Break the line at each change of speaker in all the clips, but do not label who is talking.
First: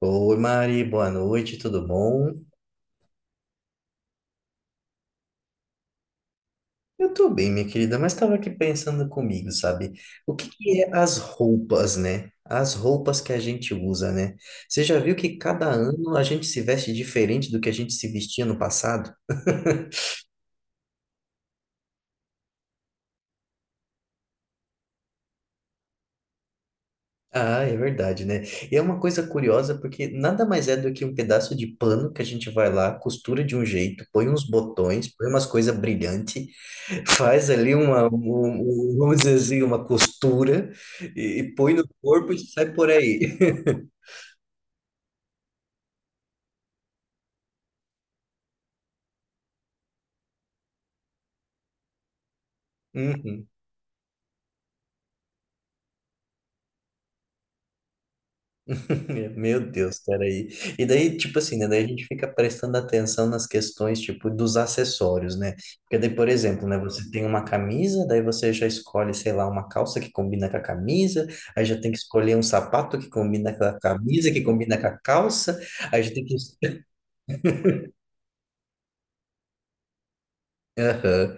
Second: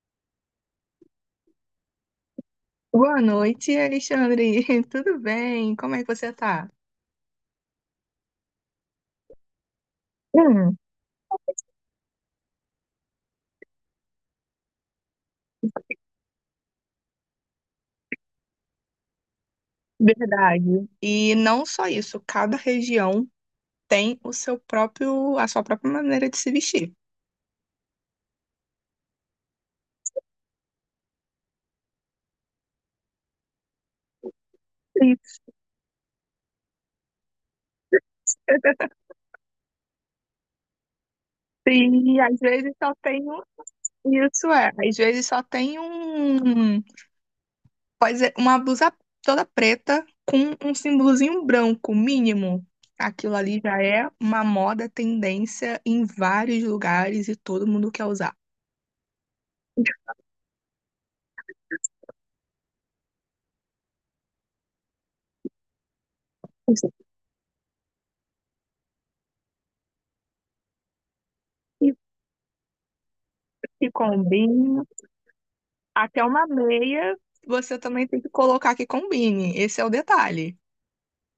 Oi, Mari, boa noite, tudo bom?
Boa noite, Alexandre. Tudo bem? Como é que você tá?
Eu tô bem, minha querida, mas estava aqui pensando comigo, sabe? O que
Hum.
que é as roupas, né? As roupas que a gente usa, né? Você já viu que cada ano a gente se veste diferente do que a gente se vestia no passado?
Verdade. E não só isso, cada região tem o seu próprio, a sua própria maneira de se vestir.
Ah, é verdade, né? E é uma coisa curiosa porque nada mais é do que um pedaço de pano que a gente vai lá, costura de um jeito, põe uns botões, põe
Isso.
umas coisas brilhantes. Faz ali vamos dizer assim, uma costura e põe no
E
corpo e
às
sai
vezes
por
só tem
aí.
um, isso é, às vezes só tem um, pode ser uma blusa toda preta com um símbolozinho branco mínimo. Aquilo
Uhum.
ali já é uma moda, tendência em vários lugares e todo mundo quer usar.
Meu Deus, peraí. E daí, tipo assim, né? Daí a gente fica prestando atenção nas questões, tipo, dos acessórios, né? Porque daí, por exemplo, né? Você tem uma camisa, daí você já escolhe, sei lá, uma calça que combina com a camisa, aí já tem que escolher um sapato que combina com a
Que
camisa, que combina
combine.
com a calça, aí já
Até
tem que...
uma meia, você também tem que colocar que combine. Esse é o detalhe.
Aham.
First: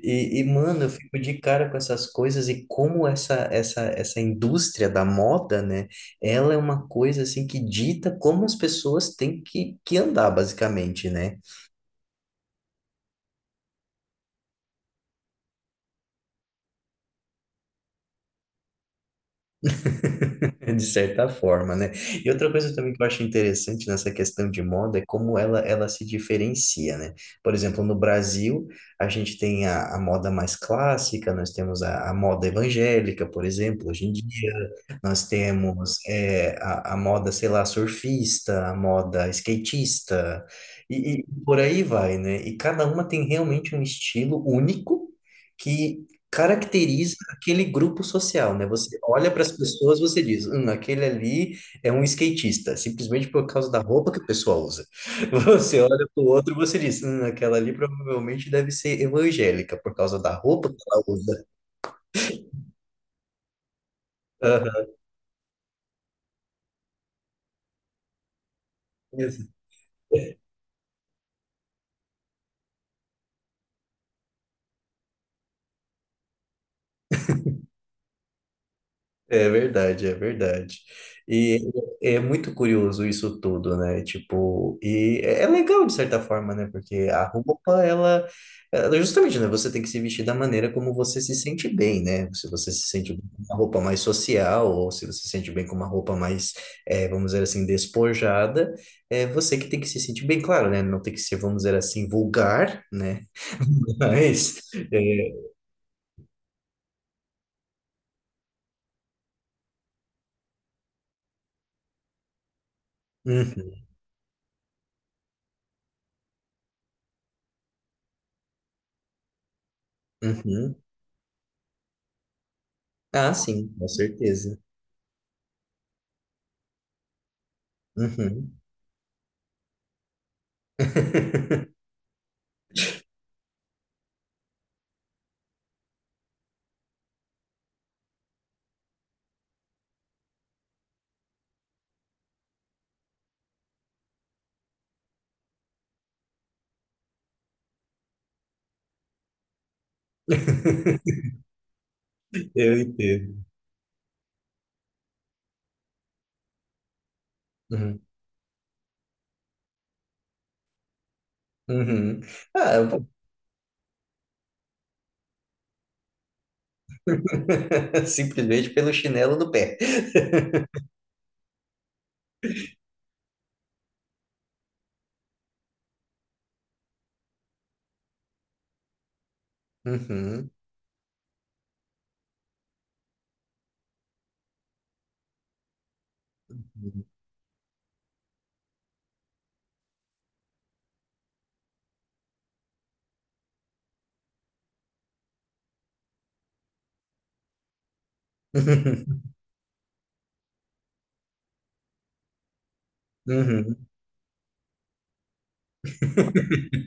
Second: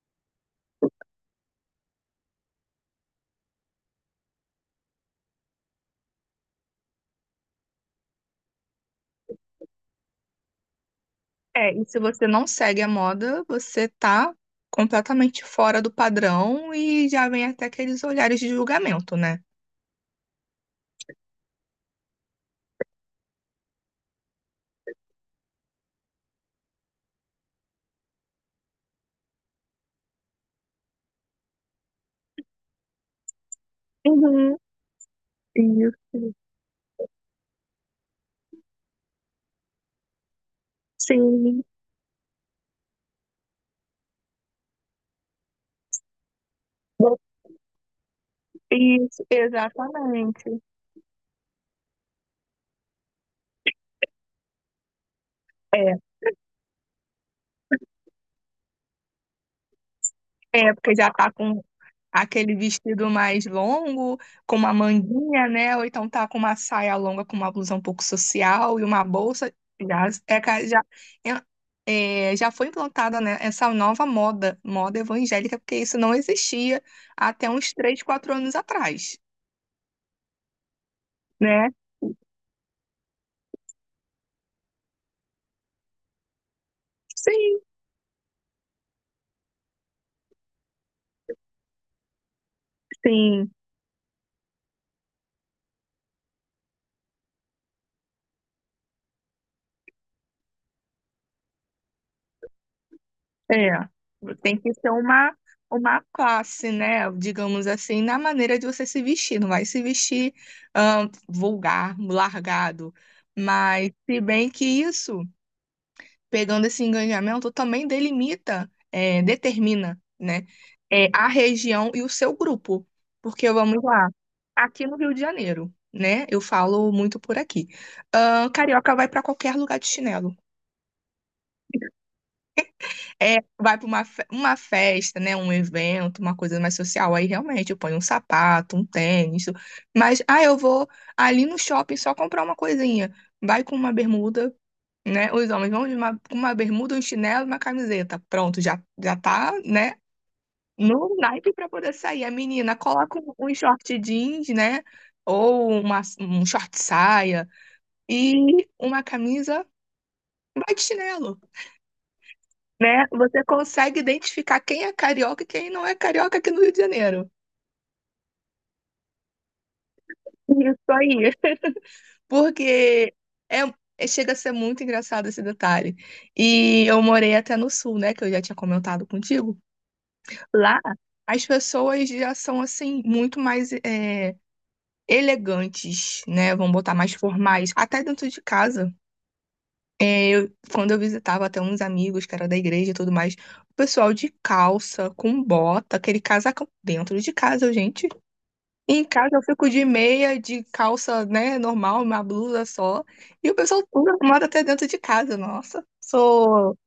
Mano, eu fico de cara com essas coisas e como essa indústria da moda, né? Ela é uma coisa assim que dita como as pessoas têm que andar, basicamente, né?
É, e se você não segue a moda, você tá completamente fora do padrão e já vem até aqueles olhares de julgamento, né?
De certa forma, né? E outra coisa também que eu acho interessante nessa questão de moda é como ela se diferencia, né? Por exemplo, no Brasil, a gente tem a moda mais clássica, nós temos a moda evangélica, por exemplo, hoje em dia,
Uhum,
nós temos
isso.
a moda, sei lá, surfista, a moda skatista, e por
Sim,
aí vai, né? E cada uma tem realmente um estilo único. Que, caracteriza aquele grupo social, né? Você
isso,
olha para as pessoas, você diz,
exatamente.
aquele ali é um skatista, simplesmente por causa da roupa que o pessoal usa. Você
É,
olha para o outro, você diz, aquela ali provavelmente deve ser evangélica por causa da roupa
é
que
porque
ela
já tá
usa.
com aquele vestido mais longo, com uma
Aham.
manguinha, né? Ou então tá com uma saia longa, com uma blusa um pouco social e uma
Isso.
bolsa. Já, é, ca- já, é, é, Já foi implantada, né, essa nova moda, moda evangélica, porque isso não existia até uns 3, 4 anos atrás,
É verdade, é verdade. E
né?
é muito curioso isso tudo, né? Tipo, e é legal de certa forma, né? Porque a
Sim,
roupa, ela- justamente, né? Você tem que se vestir da maneira como você se sente bem, né? Se você se sente bem com
sim.
uma roupa mais social, ou se você se sente bem com uma roupa mais, vamos dizer assim, despojada, é você que tem que se sentir bem, claro, né? Não tem que ser, vamos dizer assim, vulgar, né?
É, tem
Mas,
que ser
é,
uma classe, né? Digamos assim, na maneira de você se vestir. Não vai se vestir vulgar, largado.
uhum,
Mas, se bem que isso, pegando esse engajamento, também delimita, é, determina, né?
uhum.
A região e o seu grupo.
Ah,
Porque,
sim,
vamos
com
lá,
certeza.
aqui no Rio de Janeiro, né? Eu falo muito por aqui.
Uhum.
Carioca vai para qualquer lugar de chinelo. É, vai para uma, uma festa, né? Um evento, uma coisa mais social. Aí realmente eu ponho um sapato, um tênis. Mas, ah, eu vou ali no shopping só comprar uma coisinha. Vai com uma bermuda, né? Os homens vão de uma, com uma bermuda, um chinelo e uma camiseta. Pronto, já, já tá, né? No naipe para poder sair. A menina
Eu
coloca um,
entendo.
um short jeans, né? Ou uma, um short saia
Uhum.
e uma camisa. Vai de chinelo.
Uhum. Ah,
Né?
eu-
Você consegue identificar quem é carioca e quem não é carioca aqui no Rio de Janeiro.
simplesmente pelo chinelo no pé.
Isso aí. Porque é, chega a ser muito engraçado esse detalhe. E eu morei até no sul, né? Que eu já tinha comentado contigo.
Uhum.
Lá, as pessoas já são, assim, muito mais elegantes, né? Vamos botar
Uhum.
mais formais. Até dentro de casa. Quando eu visitava até uns amigos que era da igreja e tudo mais, o pessoal de calça, com bota, aquele casacão dentro de casa, gente. Em casa eu fico de meia, de calça, né, normal, uma blusa só. E o pessoal
Uhum.
tudo arrumado até dentro de casa, nossa. Sou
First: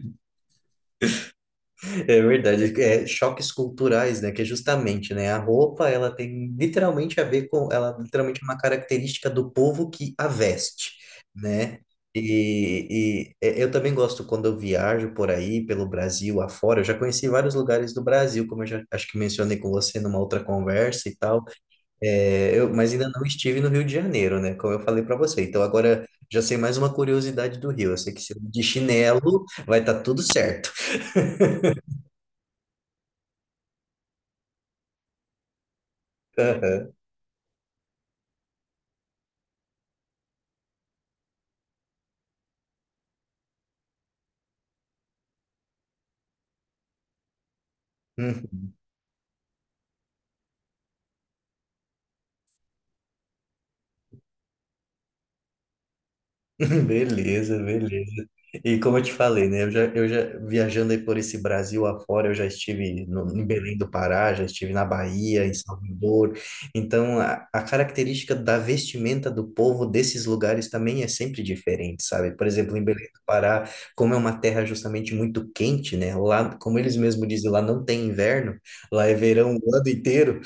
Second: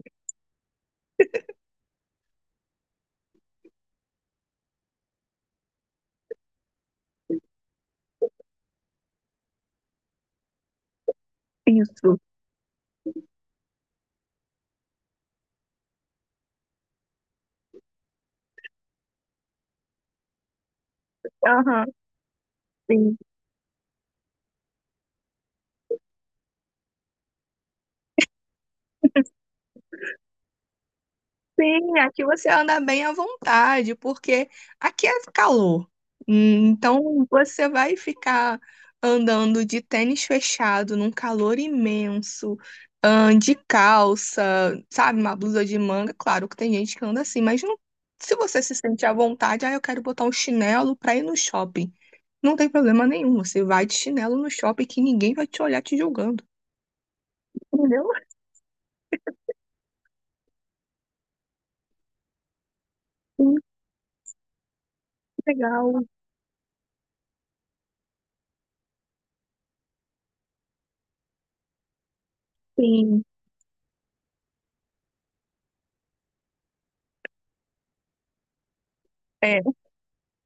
É verdade, é choques culturais, né? Que é justamente, né? A roupa, ela tem literalmente a ver com, ela literalmente é uma característica do povo que a veste, né?
isso.
Eu também gosto quando eu viajo por aí, pelo Brasil afora. Eu já conheci vários lugares do Brasil, como eu já acho que mencionei com você numa outra conversa e tal.
Aham.
É, eu, mas ainda não estive no Rio de Janeiro, né? Como eu falei para você. Então agora já sei mais uma curiosidade do Rio. Eu sei que se eu ir de chinelo vai estar tudo certo.
Sim, aqui você anda bem à vontade, porque aqui é calor. Hum. Então você vai ficar andando de tênis fechado num calor imenso, de calça, sabe, uma blusa de manga. Claro que tem gente que anda assim, se você
Hum,
se sente à vontade, ah, eu quero botar um chinelo para ir no shopping. Não tem problema nenhum, você vai de chinelo no shopping que ninguém vai te olhar te julgando.
beleza,
Entendeu?
beleza. E como eu te falei, né? Eu já viajando aí por esse Brasil afora, eu já estive no, em
Hum.
Belém do Pará, já estive na Bahia, em
Legal,
Salvador. Então, a característica da vestimenta do povo desses lugares também é sempre diferente, sabe? Por exemplo, em Belém do
sim.
Pará, como é uma terra justamente muito quente, né? Lá, como eles mesmos dizem, lá não tem inverno, lá é verão
É.
o ano inteiro.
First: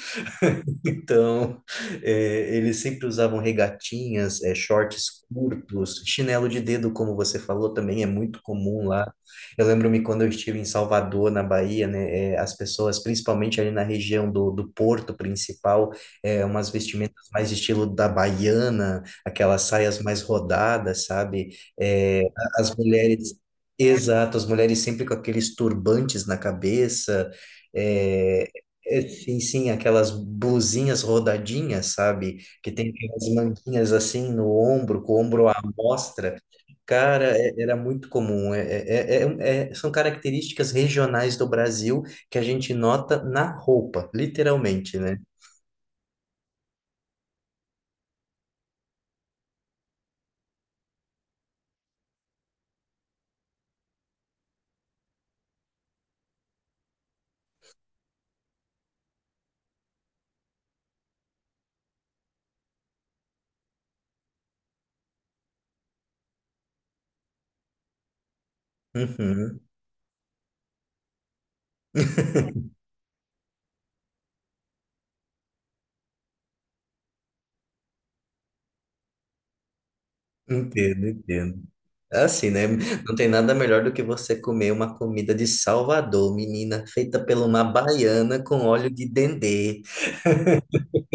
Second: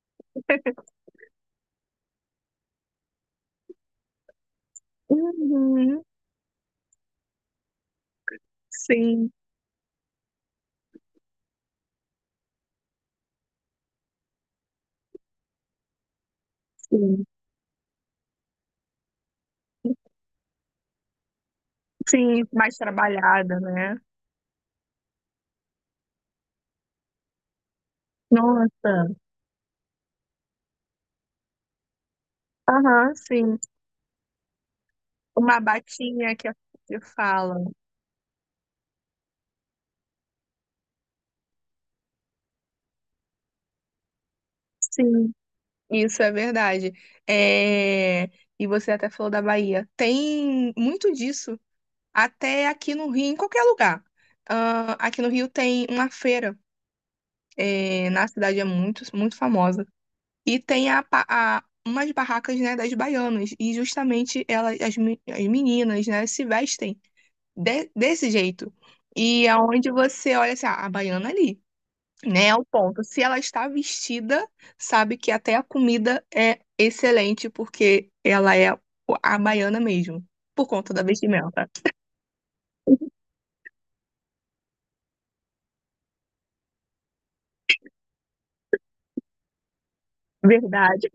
Então, é, eles sempre usavam regatinhas, é, shorts curtos,
Uhum.
chinelo de dedo, como você falou, também é muito comum lá.
Sim,
Eu lembro-me quando eu estive em Salvador, na Bahia, né, é, as pessoas, principalmente ali na região do Porto principal, é, umas vestimentas
sim.
mais estilo da baiana, aquelas saias mais rodadas, sabe? É,
Sim,
a- as
mais
mulheres.
trabalhada, né.
Exato, as mulheres sempre com aqueles turbantes na cabeça. eh,
Nossa.
Sim, sim, aquelas blusinhas rodadinhas, sabe? Que tem
Aham,
aquelas
sim.
manguinhas assim no ombro, com o ombro à
Uma
mostra.
batinha que a que
Cara, é-
fala.
era muito comum. São características regionais do Brasil que a gente nota na roupa, literalmente, né?
Sim, isso é verdade. é e você até falou da Bahia. Tem muito disso, até aqui no Rio, em qualquer lugar. Ah, aqui no Rio tem uma feira, é na cidade, é muito, muito famosa. E tem a, umas barracas, né, das baianas. E justamente elas, as meninas, né, se vestem desse jeito. E
Uhum,
aonde você olha assim, ah, a baiana ali, né? É o ponto. Se ela está vestida, sabe que até a comida é excelente, porque ela é a baiana mesmo, por conta da
entendo, entendo.
vestimenta.
É assim, né? Não tem nada melhor do que você comer uma comida de Salvador, menina, feita por uma baiana com óleo de dendê.
Verdade.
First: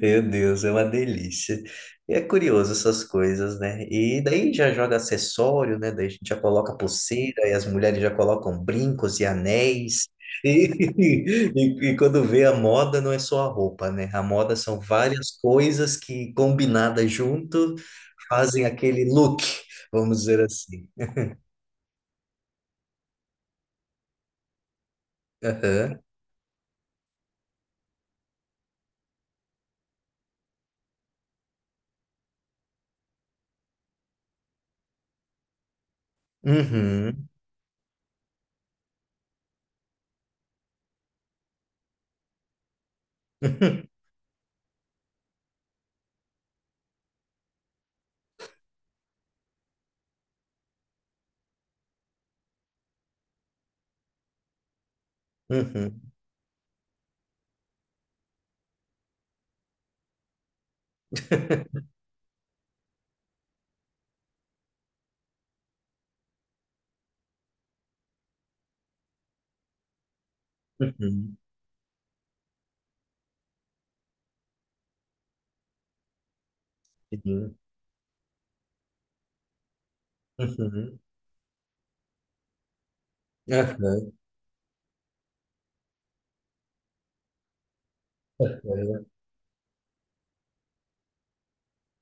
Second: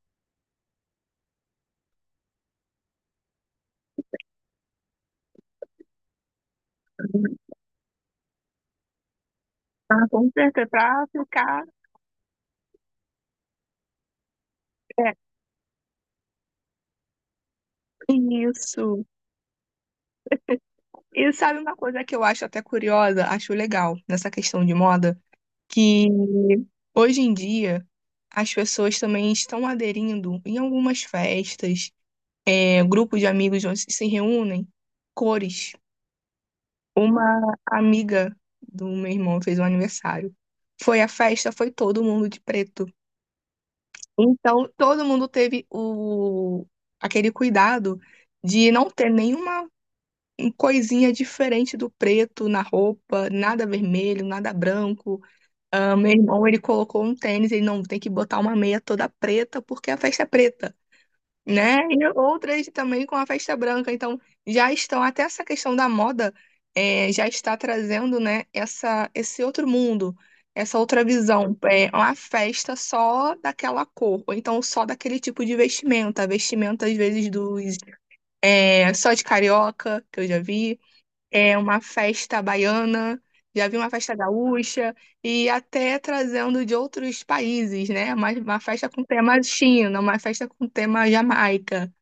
Meu Deus, é uma delícia. E é curioso essas coisas, né? E daí já joga acessório, né? Daí a gente já coloca pulseira e as mulheres já colocam brincos e
Ah,
anéis.
com certeza,
E,
pra ficar.
e quando vê a moda, não é só a roupa, né? A moda são
É,
várias coisas que combinadas junto fazem aquele
isso.
look, vamos dizer assim.
E sabe uma coisa que eu acho até curiosa, acho legal nessa questão de moda,
Aham.
que hoje em dia as pessoas também estão aderindo em algumas festas, é, grupo de amigos onde se reúnem, cores.
Uhum.
Uma amiga do meu irmão fez um aniversário. Foi a festa, foi todo mundo de preto. Então, todo mundo teve o aquele cuidado de não ter nenhuma coisinha diferente do preto na roupa, nada vermelho, nada branco. Ah, meu
Uhum.
irmão, ele colocou um tênis, ele não tem que botar uma meia toda preta porque a festa é preta. Né? E outras também com a festa branca. Então, já estão, até essa questão da moda, já está trazendo, né, essa, esse outro mundo, essa outra
Uhum.
visão. É uma festa só daquela cor, ou então só daquele tipo de vestimenta. Vestimenta, às vezes,
Uhum.
dos, é, só de carioca, que eu já vi.
Uhum.
É uma festa baiana.
Uhum.
Já vi uma
Aham.
festa gaúcha e até trazendo de outros países, né? Uma festa com tema China, uma festa com tema Jamaica.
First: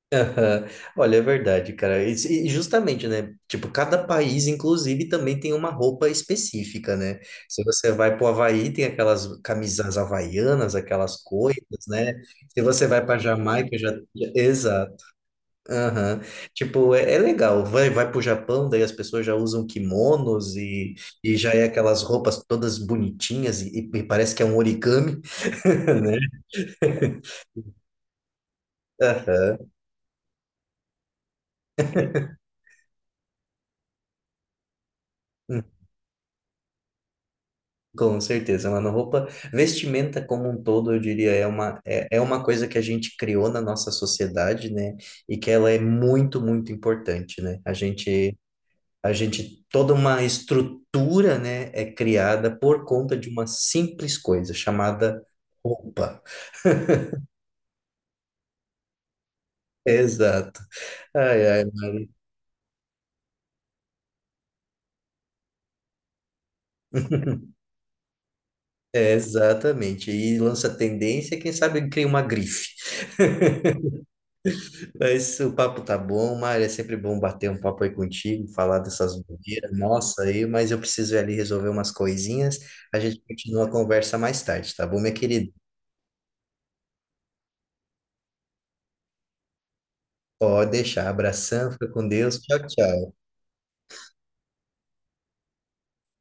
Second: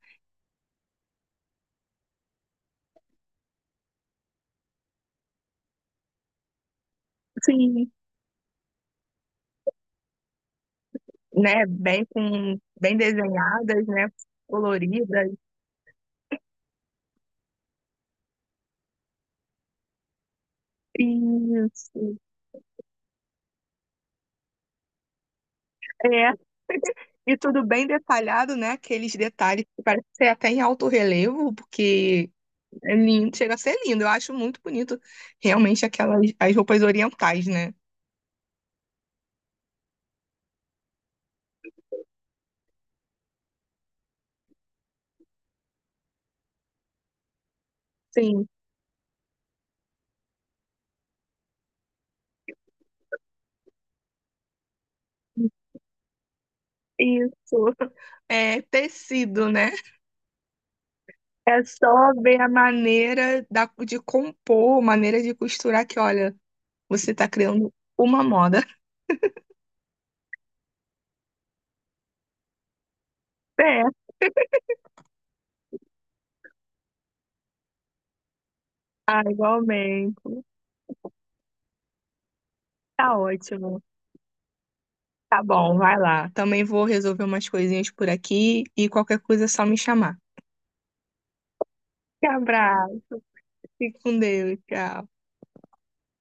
Olha, é verdade, cara. E se- e justamente, né? Tipo, cada país, inclusive, também tem uma roupa específica, né? Se
Sim,
você vai pro Havaí, tem aquelas camisas havaianas, aquelas coisas,
né?
né? Se você
Bem
vai para Jamaica,
desenhadas,
já...
né?
já- exato.
Coloridas.
Aham. Tipo, é, é legal. Vai pro Japão, daí as pessoas já usam kimonos e já é aquelas
Isso.
roupas todas bonitinhas e parece que é um origami, né?
É. E tudo bem detalhado, né? Aqueles
Aham.
detalhes que parece ser até em alto relevo, porque é lindo, chega a ser lindo. Eu acho muito bonito realmente aquelas as roupas orientais, né?
Com certeza, mano. Roupa, vestimenta como um todo, eu diria, é uma, é, é uma coisa que a gente criou na nossa sociedade, né? E que ela é muito importante, né?
Sim,
A gente, toda uma estrutura, né, é criada por conta de uma simples coisa chamada roupa.
isso. É tecido, né?
Exato. Ai, ai,
É só
Mari.
ver a maneira da, de compor, maneira de costurar que, olha, você tá criando uma moda.
É, exatamente. E lança tendência, quem sabe cria uma grife.
É.
É isso, o papo tá bom, Mário. É sempre bom bater um papo aí contigo, falar dessas
Ah,
bobeiras,
igualmente.
nossa, aí, mas eu preciso ir ali resolver umas coisinhas. A
Tá
gente continua a
ótimo.
conversa mais tarde, tá bom, minha
Tá
querida?
bom, vai lá. Também vou resolver umas coisinhas por aqui e qualquer coisa é só me chamar.
Pode deixar. Abração, fica com
Um
Deus. Tchau, tchau.
abraço. Fique com Deus. Tchau.